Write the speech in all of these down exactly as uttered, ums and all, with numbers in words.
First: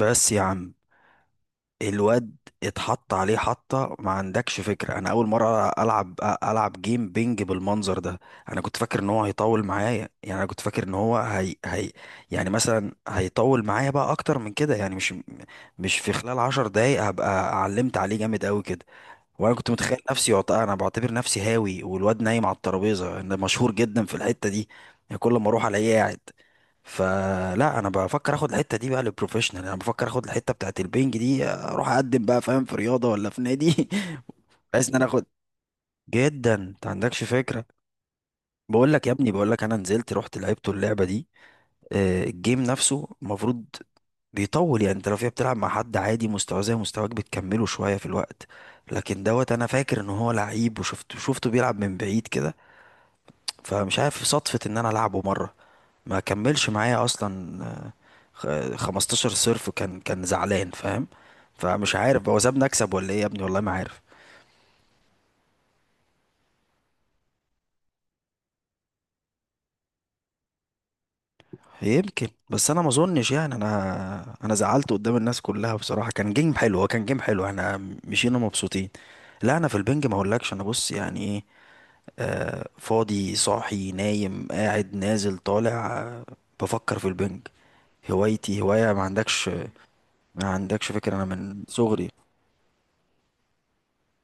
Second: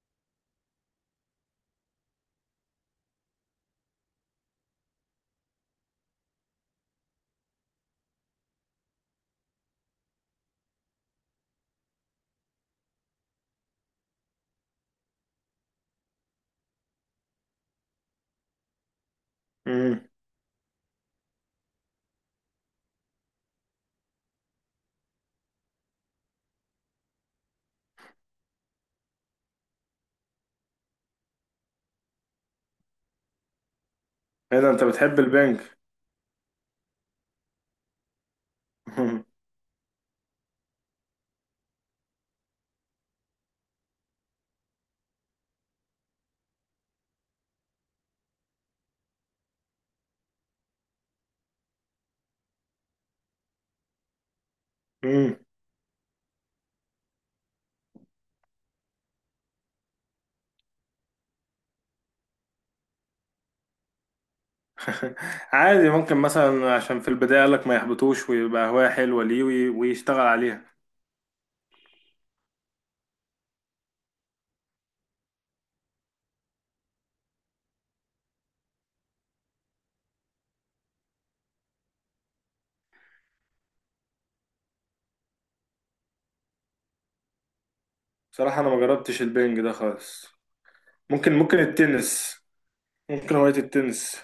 بس يا عم، الواد اتحط عليه حطة. ما عندكش فكرة، انا اول مرة العب العب جيم بينج بالمنظر ده. انا كنت فاكر ان هو هيطول معايا. يعني انا كنت فاكر ان هو هي هي يعني مثلا هيطول معايا بقى اكتر من كده، يعني مش مش في خلال عشر دقايق هبقى علمت عليه جامد قوي كده. وانا كنت متخيل امم نفسي وقت- انا بعتبر نفسي هاوي، والواد نايم على الترابيزه. انا مشهور جدا في الحته دي، يعني كل ما اروح الاقيه قاعد. فلا، انا بفكر اخد الحته دي بقى للبروفيشنال، انا بفكر اخد الحته بتاعت البنج دي اروح اقدم بقى، فاهم، في رياضه ولا في نادي ايه ده، انت بحيث ان انا بتحب اخد البنك؟ جدا، انت عندكش فكره. بقول لك يا ابني، بقول لك انا نزلت رحت لعبت اللعبه دي. آه، الجيم نفسه المفروض بيطول. يعني انت لو فيها بتلعب مع حد عادي مستواه زي مستواك بتكمله شوية في الوقت، لكن دوت انا فاكر ان هو لعيب، وشفته شفته بيلعب من بعيد كده. فمش عارف، صدفة ان انا العبه امم. مرة ما كملش معايا اصلا. آه، خ- خمستاشر صرف. كان كان زعلان، فاهم. فمش عارف هو سابني اكسب ولا ايه، يا ابني والله ما عارف. عادي، ممكن مثلا عشان في البداية قالك ما يحبطوش ويبقى هواية حلوة ليه، وي- ويشتغل عليها. يمكن، بس انا ما اظنش. يعني انا انا زعلت قدام الناس كلها بصراحه. كان جيم حلو، هو كان جيم حلو، احنا مشينا مبسوطين. لا انا في البنج ما اقولكش، انا بص يعني ايه. آه، فاضي صاحي نايم قاعد نازل طالع، آه، بفكر في البنج. هوايتي، بصراحة انا ما هوايه ما جربتش عندكش، البنج ده خالص. ما عندكش فكره، انا ممكن ممكن من صغري. التنس، ممكن هواية التنس.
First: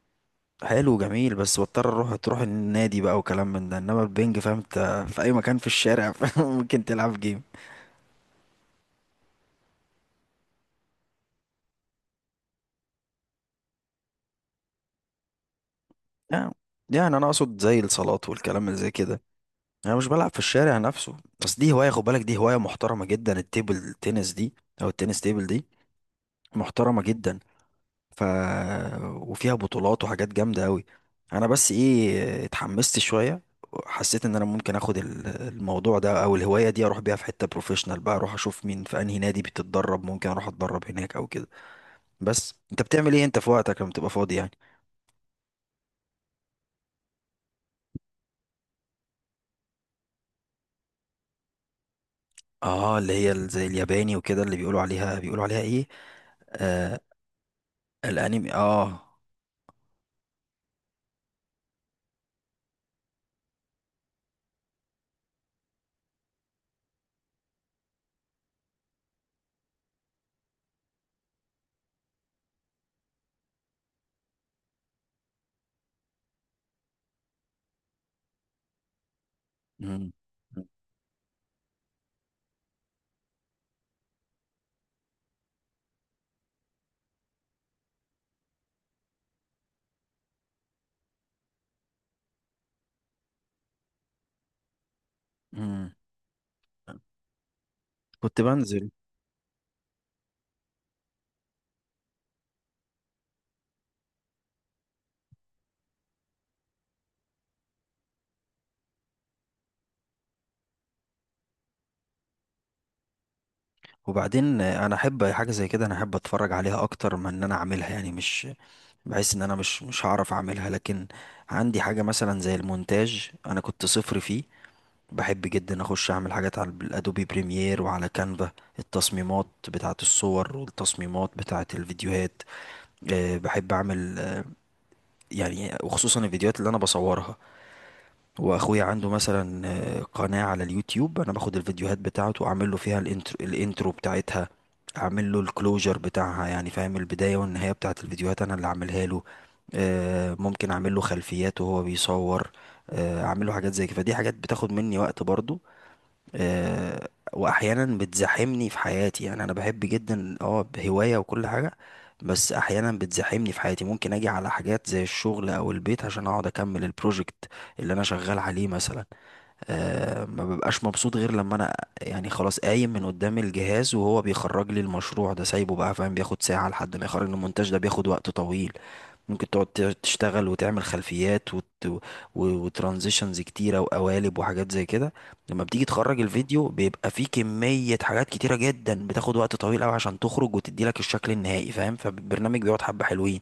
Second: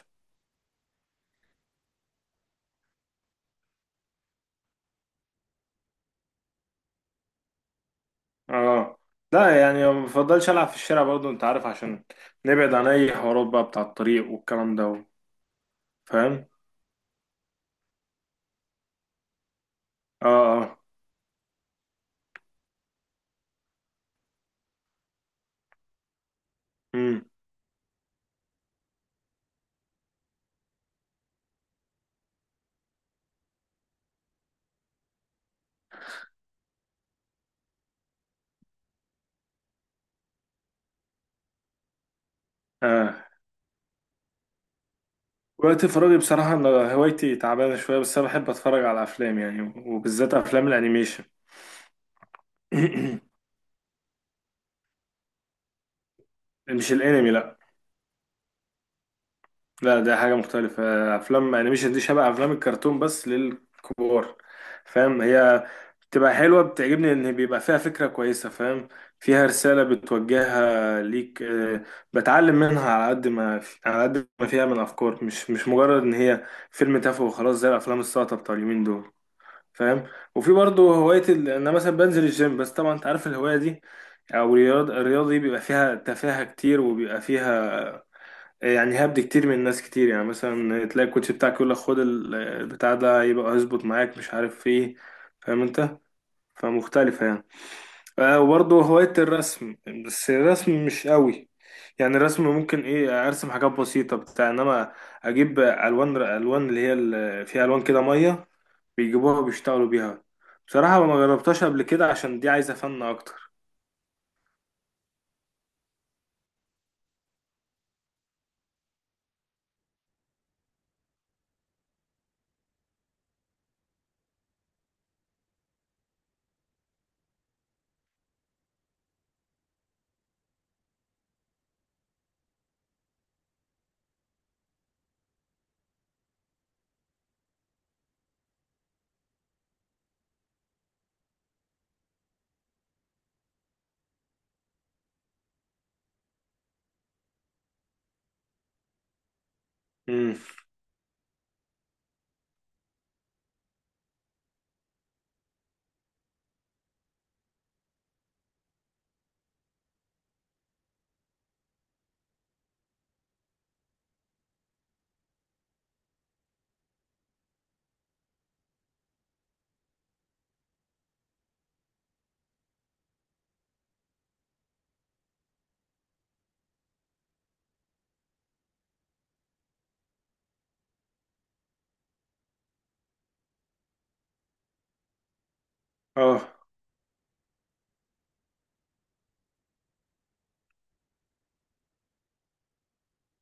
حلو جميل، بس بضطر اروح تروح النادي بقى وكلام من ده. انما البنج فاهم انت في اي مكان في الشارع ممكن تلعب جيم. اه، لا يعني ما بفضلش العب في الشارع برضو، انت عارف، عشان نبعد عن اي حوارات بقى بتاع الطريق والكلام ده. فاهم. يعني يعني انا اقصد زي الصالات والكلام اللي زي كده، انا مش اه. بلعب في الشارع اه. نفسه. بس دي هوايه، خد بالك، دي هوايه محترمه جدا، التيبل تنس دي او التنس تيبل دي، محترمه امم. جدا. ف وفيها بطولات وحاجات جامده قوي. انا بس ايه، اتحمست شويه، حسيت ان انا ممكن اخد ال- الموضوع ده او الهوايه دي اروح بيها في حته بروفيشنال بقى، اروح اشوف مين في انهي نادي بتتدرب، ممكن اروح اتدرب هناك او كده. بس انت بتعمل ايه اه، انت في وقتك لما تبقى فاضي يعني؟ وقت فراغي بصراحة أنا هوايتي تعبانة شوية، بس أنا بحب أتفرج على أفلام يعني، وبالذات أفلام الأنيميشن. اه اللي هي ال- زي الياباني وكده، اللي بيقولوا عليها، بيقولوا عليها ايه؟ مش آه، الانمي، لا. الانمي، اه. لا، ده حاجة مختلفة. افلام انيميشن دي شبه افلام الكرتون بس للكبار. فاهم؟ هي بتبقى حلوة، بتعجبني ان بيبقى فيها فكرة كويسة. فاهم؟ فيها رسالة بتوجهها ليك آه، بتعلم منها على قد ما على قد ما فيها من افكار، مش مش مجرد ان هي فيلم تافه وخلاص زي الافلام الساقطة بتاع اليومين دول. فاهم؟ مم. وفي برضه هواية ال- انا مثلا بنزل الجيم، بس طبعا انت عارف الهواية دي، او الرياض- الرياضة دي بيبقى فيها تفاهة كتير، وبيبقى فيها يعني هبد كتير من ناس كتير. يعني مثلا تلاقي الكوتش بتاعك يقول لك خد ال- البتاع ده، يبقى هيظبط معاك، مش عارف ايه. فاهم مم. انت؟ فمختلفة يعني. آه، كنت وبرضه بنزل. هواية الرسم، بس الرسم مش قوي. يعني الرسم ممكن ايه، ارسم حاجات بسيطة بتاع، انما اجيب الوان، الوان اللي هي ال- فيها الوان كده مية، بيجيبوها وبيشتغلوا بيها. بصراحة ما جربتهاش قبل كده عشان دي عايزة فن اكتر. وبعدين انا احب حاجه زي كده، انا احب اتفرج عليها اكتر من ان انا اعملها. يعني مش، بحس ان انا مش مش هعرف اعملها، لكن عندي حاجه مثلا زي المونتاج، انا كنت صفر فيه. بحب جدا اخش اعمل حاجات على الادوبي بريمير وعلى كانفا، التصميمات بتاعه الصور والتصميمات بتاعه الفيديوهات. أه بحب اعمل، أه، يعني وخصوصا الفيديوهات اللي انا بصورها. واخويا عنده مثلا آه، قناة على اليوتيوب، انا باخد الفيديوهات بتاعته واعمل له فيها الانترو، الانترو بتاعتها، اعمل له الكلوجر بتاعها. يعني فاهم، البداية والنهاية بتاعت الفيديوهات انا اللي اعملها له. امم. آه، ممكن اعمل له خلفيات وهو بيصور، آه، اعمل له حاجات زي كده. فدي حاجات بتاخد مني وقت برضو. آه، واحيانا بتزاحمني في حياتي. يعني انا بحب جدا، اه، هواية وكل حاجة، بس احيانا بتزاحمني في حياتي. ممكن اجي على حاجات زي الشغل او البيت عشان اقعد اكمل البروجكت اللي انا شغال عليه مثلا. أه ما ببقاش مبسوط غير لما انا، يعني، خلاص قايم من قدام الجهاز وهو بيخرج لي المشروع ده سايبه بقى، فاهم، بياخد ساعة لحد ما يخرج لي المونتاج ده، بياخد وقت طويل. ممكن تقعد ت- تشتغل وتعمل خلفيات وت... وترانزيشنز كتيرة وقوالب وحاجات زي كده. لما بتيجي تخرج اه. الفيديو بيبقى فيه كمية حاجات كتيرة جدا بتاخد وقت طويل قوي عشان تخرج وتدي لك الشكل النهائي، فاهم، فالبرنامج بيقعد حبة حلوين.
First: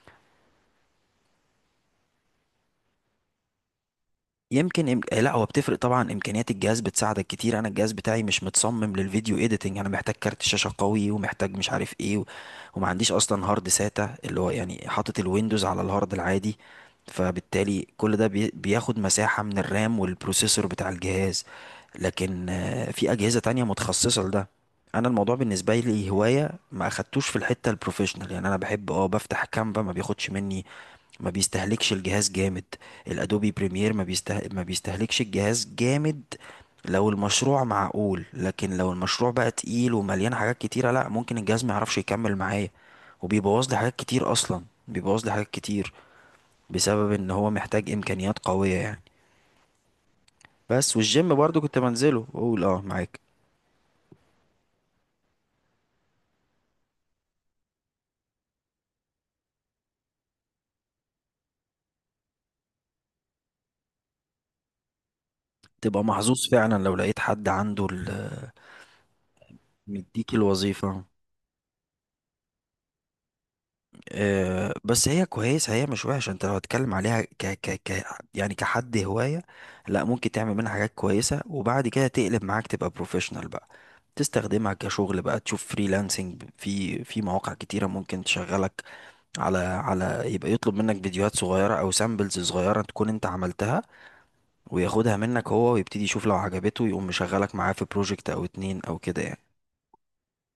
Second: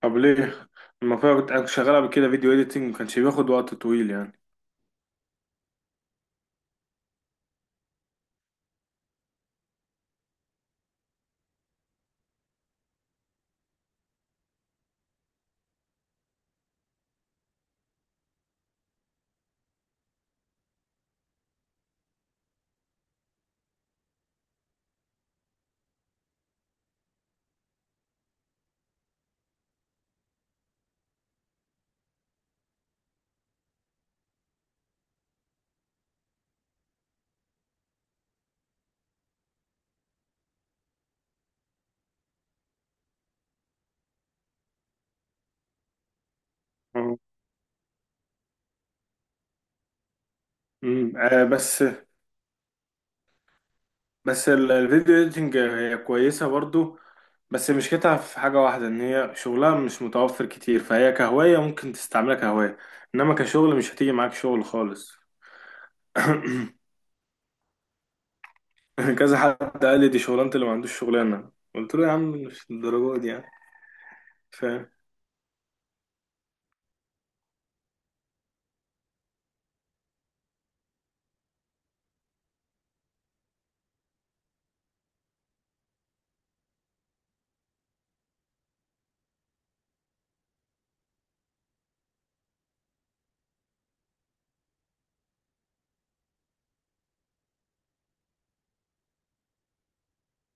طب ليه لما كنت كنت شغال قبل كده فيديو اديتنج ما كانش بياخد وقت طويل يعني؟ يمكن إم... آه، لا هو بتفرق طبعا، امكانيات الجهاز بتساعدك كتير. انا الجهاز بتاعي مش متصمم للفيديو ايديتنج. انا محتاج كارت شاشه قوي، ومحتاج مش عارف ايه و... وما عنديش اصلا هارد ساتا، اللي هو يعني حاطط الويندوز على الهارد العادي، فبالتالي كل ده بي... بياخد مساحه من الرام والبروسيسور بتاع الجهاز. لكن آه، في اجهزه تانية متخصصه لده. انا الموضوع بالنسبه لي هوايه، ما اخدتوش في الحته البروفيشنال. يعني انا بحب اه، بفتح كانفا ما بياخدش مني، ما بيستهلكش الجهاز جامد. الادوبي بريمير ما بيسته... ما بيستهلكش الجهاز جامد لو المشروع معقول، لكن لو المشروع بقى تقيل ومليان حاجات كتيرة، لا، ممكن الجهاز ما يعرفش يكمل معايا. وبيبوظ لي حاجات كتير، اصلا بيبوظ لي حاجات كتير، بسبب آه. ان هو محتاج امكانيات قوية يعني. بس مم. والجيم آه، برضو كنت بس بنزله، بقول اه معاك. بس ال- الفيديو اديتنج هي كويسة برضو، بس مشكلتها في حاجة واحدة، ان هي شغلها مش متوفر كتير، فهي كهواية ممكن تستعملها كهواية، انما كشغل مش هتيجي معاك شغل خالص. تبقى محظوظ فعلا لو لقيت حد عنده ال- كذا حد قال لي دي مديك شغلانة اللي ما عندوش الوظيفة. شغلانة، قلت له يا عم مش الدرجة دي يعني. آه، فاهم؟ بس هي كويسة، هي مش وحشة. انت لو هتتكلم عليها ك ك ك يعني كحد هواية، لا ممكن تعمل منها حاجات كويسة، وبعد كده تقلب معاك تبقى بروفيشنال بقى، تستخدمها كشغل بقى، تشوف فريلانسنج في في مواقع كتيرة ممكن تشغلك. على على يبقى يطلب منك فيديوهات صغيرة او سامبلز صغيرة تكون انت عملتها، وياخدها منك هو، ويبتدي يشوف لو عجبته يقوم مشغلك معاه في بروجكت او اتنين او كده يعني.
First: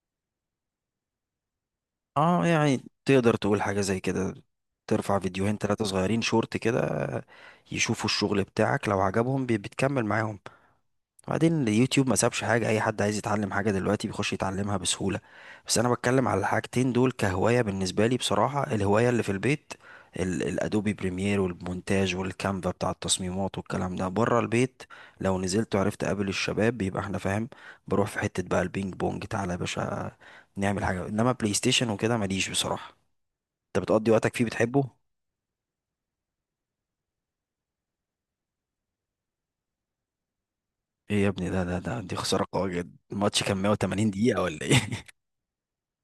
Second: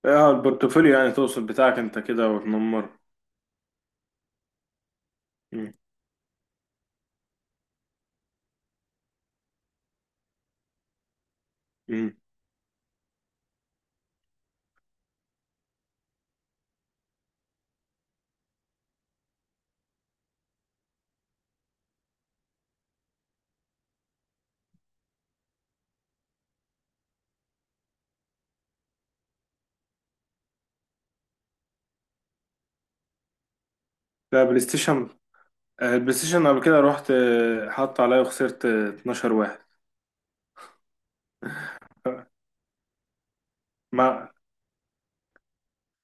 اه، البورتفوليو يعني، تقصد بتاعك انت كده اه يعني وتنمر. تقدر تقول حاجة زي كده، ترفع فيديوهين مم. ثلاثة صغيرين شورت كده. يشوفوا الشغل بتاعك، لو عجبهم بي- بتكمل معاهم. وبعدين اليوتيوب مم. ما سابش حاجة، أي حد عايز يتعلم حاجة دلوقتي بيخش يتعلمها بسهولة. بس أنا بتكلم على الحاجتين دول كهواية بالنسبة لي. بصراحة الهواية اللي في البيت ال- الأدوبي بريمير والمونتاج والكانفا بتاع التصميمات والكلام ده. بره البيت، لو نزلت وعرفت أقابل الشباب بيبقى احنا فاهم، بروح في حتة بقى البينج بونج تعالى يا باشا، نعمل حاجة. إنما بلاي ستيشن وكده ماليش بصراحة. أنت بتقضي وقتك لا، فيه بلاي بتحبه؟ ستيشن. آه، البلاي ستيشن قبل كده رحت، آه، حط عليا وخسرت، آه، اتناشر واحد. إيه يا ابني، ده ده ده دي خسارة قوية جدا. الماتش كان مية وتمانين ما دقيقة ولا إيه؟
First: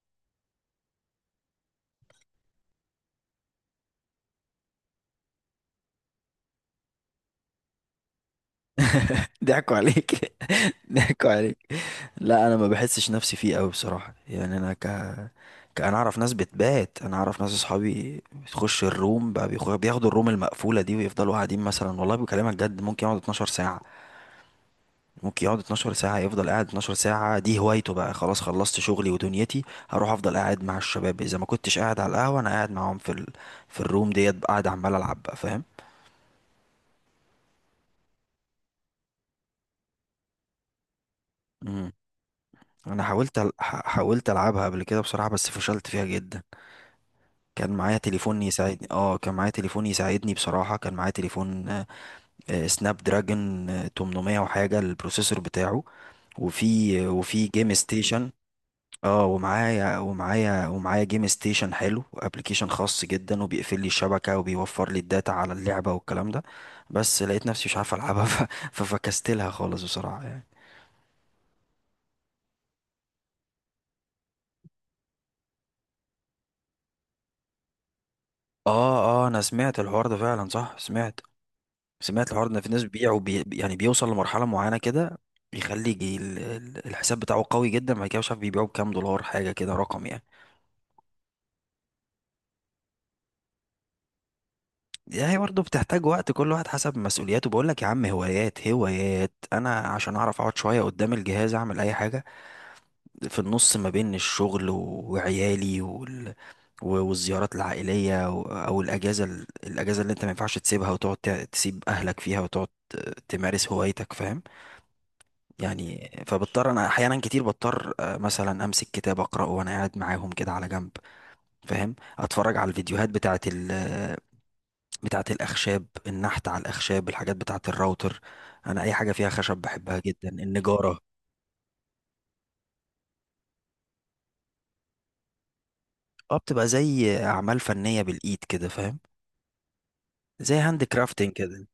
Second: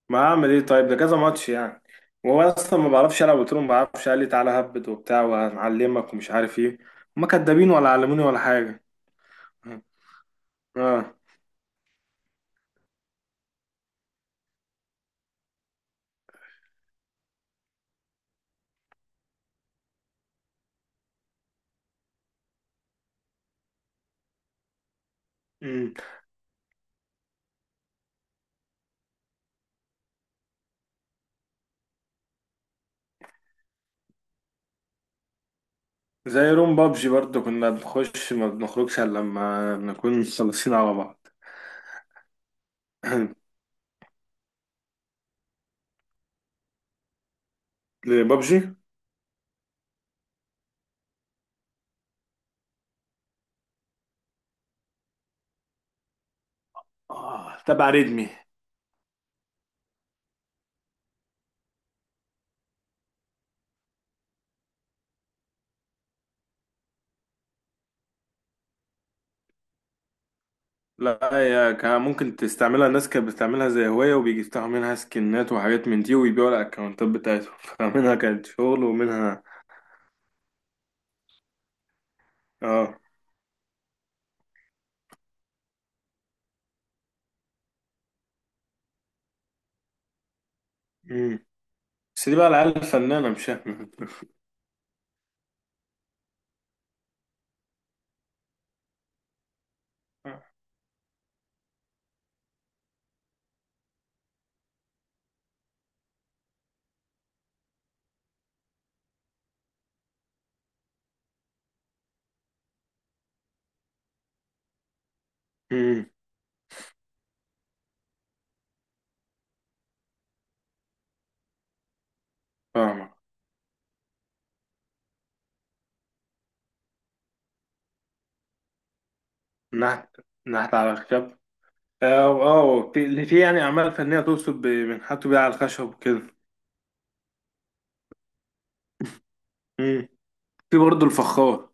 ما اعمل ايه طيب؟ ده كذا ماتش يعني. وهو اصلا ما بعرفش العب، قلت له ما بعرفش، قال لي تعالى هبد وبتاع وهنعلمك ومش عارف ايه. هما كدابين، ولا علموني ولا حاجه. ضحكوا عليك. اه. ضحكوا عليك. لا انا ما بحسش نفسي فيه قوي بصراحه. يعني انا ك... ك... انا اعرف ناس بتبات، انا اعرف ناس اصحابي بتخش الروم بقى، بيخ- بياخدوا الروم المقفوله دي ويفضلوا قاعدين. مثلا والله بكلمك جد ممكن يقعد اتناشر ساعه، ممكن يقعد اتناشر أمم. ساعه، يفضل قاعد اتناشر ساعه، دي هوايته بقى. خلاص خلصت شغلي ودنيتي، هروح افضل قاعد مع الشباب، اذا ما كنتش قاعد على القهوه انا قاعد معاهم في ال... في الروم، ديت قاعد عمال العب بقى، فاهم. زي روم بابجي برضو، كنا بنخش ما بنخرجش الا لما نكون مخلصين على بعض. امم، انا حاولت أل... ح- حاولت العبها قبل كده بصراحه، بس فشلت فيها جدا. كان معايا تليفون بابجي. يساعدني، اه كان معايا تليفون يساعدني بصراحة، كان معايا تليفون، آه، آه، سناب دراجون آه، تمنمية وحاجة البروسيسور بتاعه، وفي وفي اه، جيم تبع ريدمي. ستيشن. اه ومعايا ومعايا ومعايا جيم ستيشن حلو، وابلكيشن خاص جدا وبيقفل لي الشبكة وبيوفر لي الداتا على اللعبة والكلام ده. بس لقيت نفسي مش عارف العبها ف- ففكستلها خالص بصراحة يعني. لا، هي كان ممكن تستعملها، الناس كانت بتستعملها زي هواية، وبيجي يفتحوا منها سكنات وحاجات من دي ويبيعوا الأكونتات بتاعتهم. فمنها كانت شغل اه اه انا ومنها سمعت الحوار ده فعلا، صح سمعت، سمعت الحوار ده ان في ناس اه بيبيعوا بي... يعني بيوصل لمرحله معينه كده، بيخلي يجي ال- ال- الحساب بتاعه قوي جدا، بعد كده مش عارف بيبيعوا بكام دولار، حاجه كده رقم يعني. بس دي بقى العيال الفنانة، مش احنا. هي برضه بتحتاج وقت، كل واحد حسب مسؤولياته. بقول لك يا عم، هوايات هوايات. انا عشان اعرف اقعد شويه قدام الجهاز اعمل اي حاجه في النص ما بين الشغل و- وعيالي وال... و- والزيارات العائليه و... او الاجازه، ال- الاجازه اللي انت ما ينفعش تسيبها وتقعد ت- تسيب اهلك فيها وتقعد ت- تمارس هوايتك، فاهم امم. يعني. فبضطر انا احيانا كتير بضطر، آه، مثلا امسك كتاب اقراه وانا قاعد معاهم كده على جنب، فاهم، اتفرج على الفيديوهات فاهمة. بتاعه ال بتاعه الاخشاب، النحت على الاخشاب، الحاجات بتاعه الراوتر. انا اي حاجه فيها خشب بحبها نحت. جدا، نحت على النجاره. الخشب. اه. آه، في اللي في يعني أعمال فنية توصف، بنحتوا بيها على الخشب وكده. اه بتبقى زي اعمال فنيه بالايد كده، فاهم، امم. زي في هاند برضه كرافتنج كده. الفخار،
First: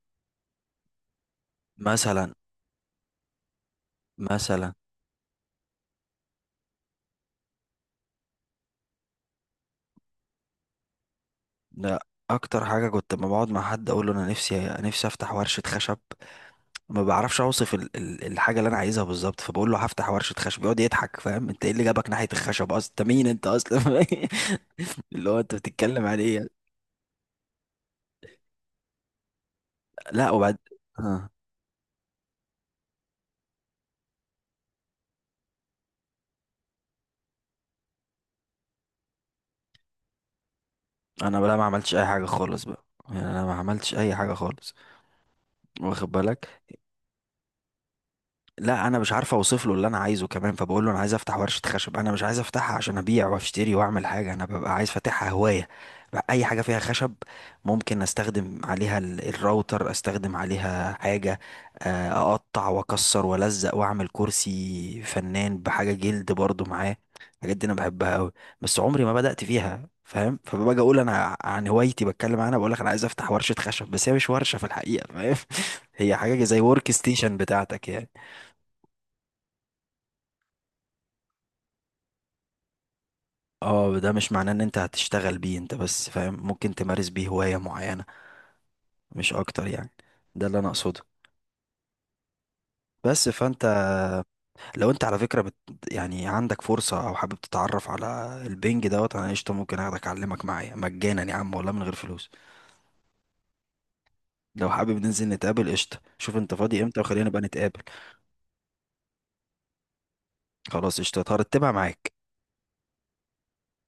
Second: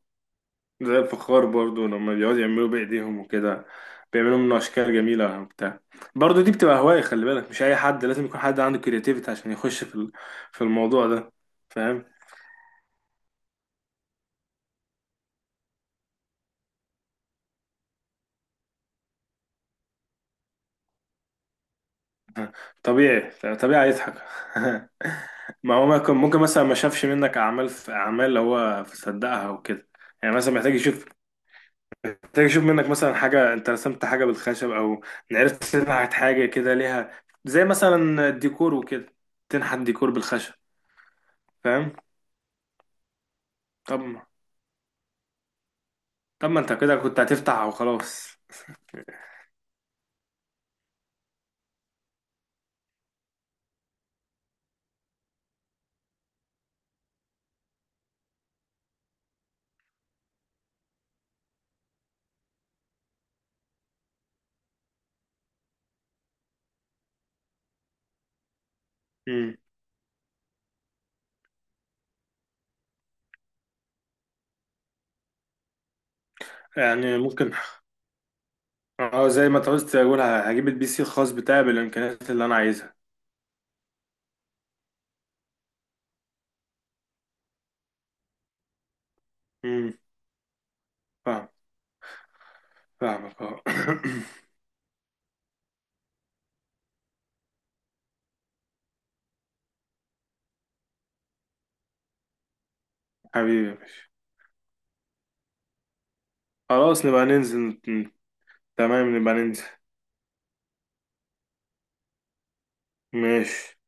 زي الفخار برضه لما مثلا، بيقعدوا يعملوا بإيديهم وكده، بيعملوا منه مثلا، أشكال جميلة وبتاع. برضه دي بتبقى هواية، خلي بالك، مش أي حد، لازم يكون حد عنده كرياتيفيتي عشان يخش في ال- في الموضوع ده. ده فاهم؟ اكتر حاجه. كنت لما بقعد مع حد اقول له انا نفسي نفسي افتح ورشه خشب. ما بعرفش اوصف ال- ال- الحاجه اللي انا عايزها بالظبط، فبقول له هفتح ورشه خشب، يقعد يضحك، فاهم، انت ايه اللي جابك ناحيه الخشب اصلا، انت مين طبيعي. انت طبيعي اصلا. يضحك. اللي هو انت ما هو بتتكلم ممكن، على ممكن ايه؟ مثلا ما شافش منك اعمال، في اعمال اللي هو صدقها وكده. لا، يعني مثلا وبعد، محتاج يشوف. آه. محتاج يشوف منك مثلا حاجه، انت رسمت حاجه بالخشب، او عرفت تنحت حاجه كده ليها زي مثلا الديكور وكده، تنحت ديكور بالخشب. انا بقى ما فاهم؟ عملتش اي حاجه خالص بقى، يعني انا ما عملتش طب اي ما حاجه خالص، واخد طب ما بالك. انت كده كنت هتفتح وخلاص. لا انا مش عارف اوصف له اللي انا عايزه كمان، فبقول له انا عايز افتح ورشه خشب، انا مش عايز افتحها عشان ابيع واشتري واعمل حاجه، انا ببقى عايز فاتحها هوايه بقى. اي حاجه فيها خشب ممكن استخدم عليها ال- الراوتر، استخدم عليها حاجه، آه، اقطع واكسر والزق واعمل كرسي فنان بحاجه جلد برضو معاه. الحاجات دي انا بحبها قوي، بس عمري ما بدات مم. فيها، فاهم. فباجي اقول انا عن هوايتي بتكلم عنها بقول لك انا عايز افتح ورشه خشب، بس هي مش ورشه في الحقيقه، فاهم هي حاجه زي ورك يعني ستيشن ممكن. بتاعتك يعني. اه، زي ما انت قلت، اقول هجيب البي سي الخاص بتاعي بالامكانيات اللي انا عايزها. اه ده مش معناه ان انت هتشتغل بيه انت، بس فاهم ممكن تمارس بيه هواية معينة، مش اكتر يعني. امم. ده اللي انا اقصده. فاهم، بس فاهمك. اه. فانت، لو انت على فكرة بت يعني عندك فرصة او حابب تتعرف على البنج، دوت انا قشطة ممكن اخدك اعلمك معايا مجانا يا عم، والله من غير فلوس. حبيبي يا باشا. لو حابب ننزل نتقابل قشطة، شوف انت فاضي امتى خلاص نبقى وخلينا نبقى نتقابل. ننزل. تمام نبقى ننزل. خلاص قشطة هرتبها معاك. ماشي.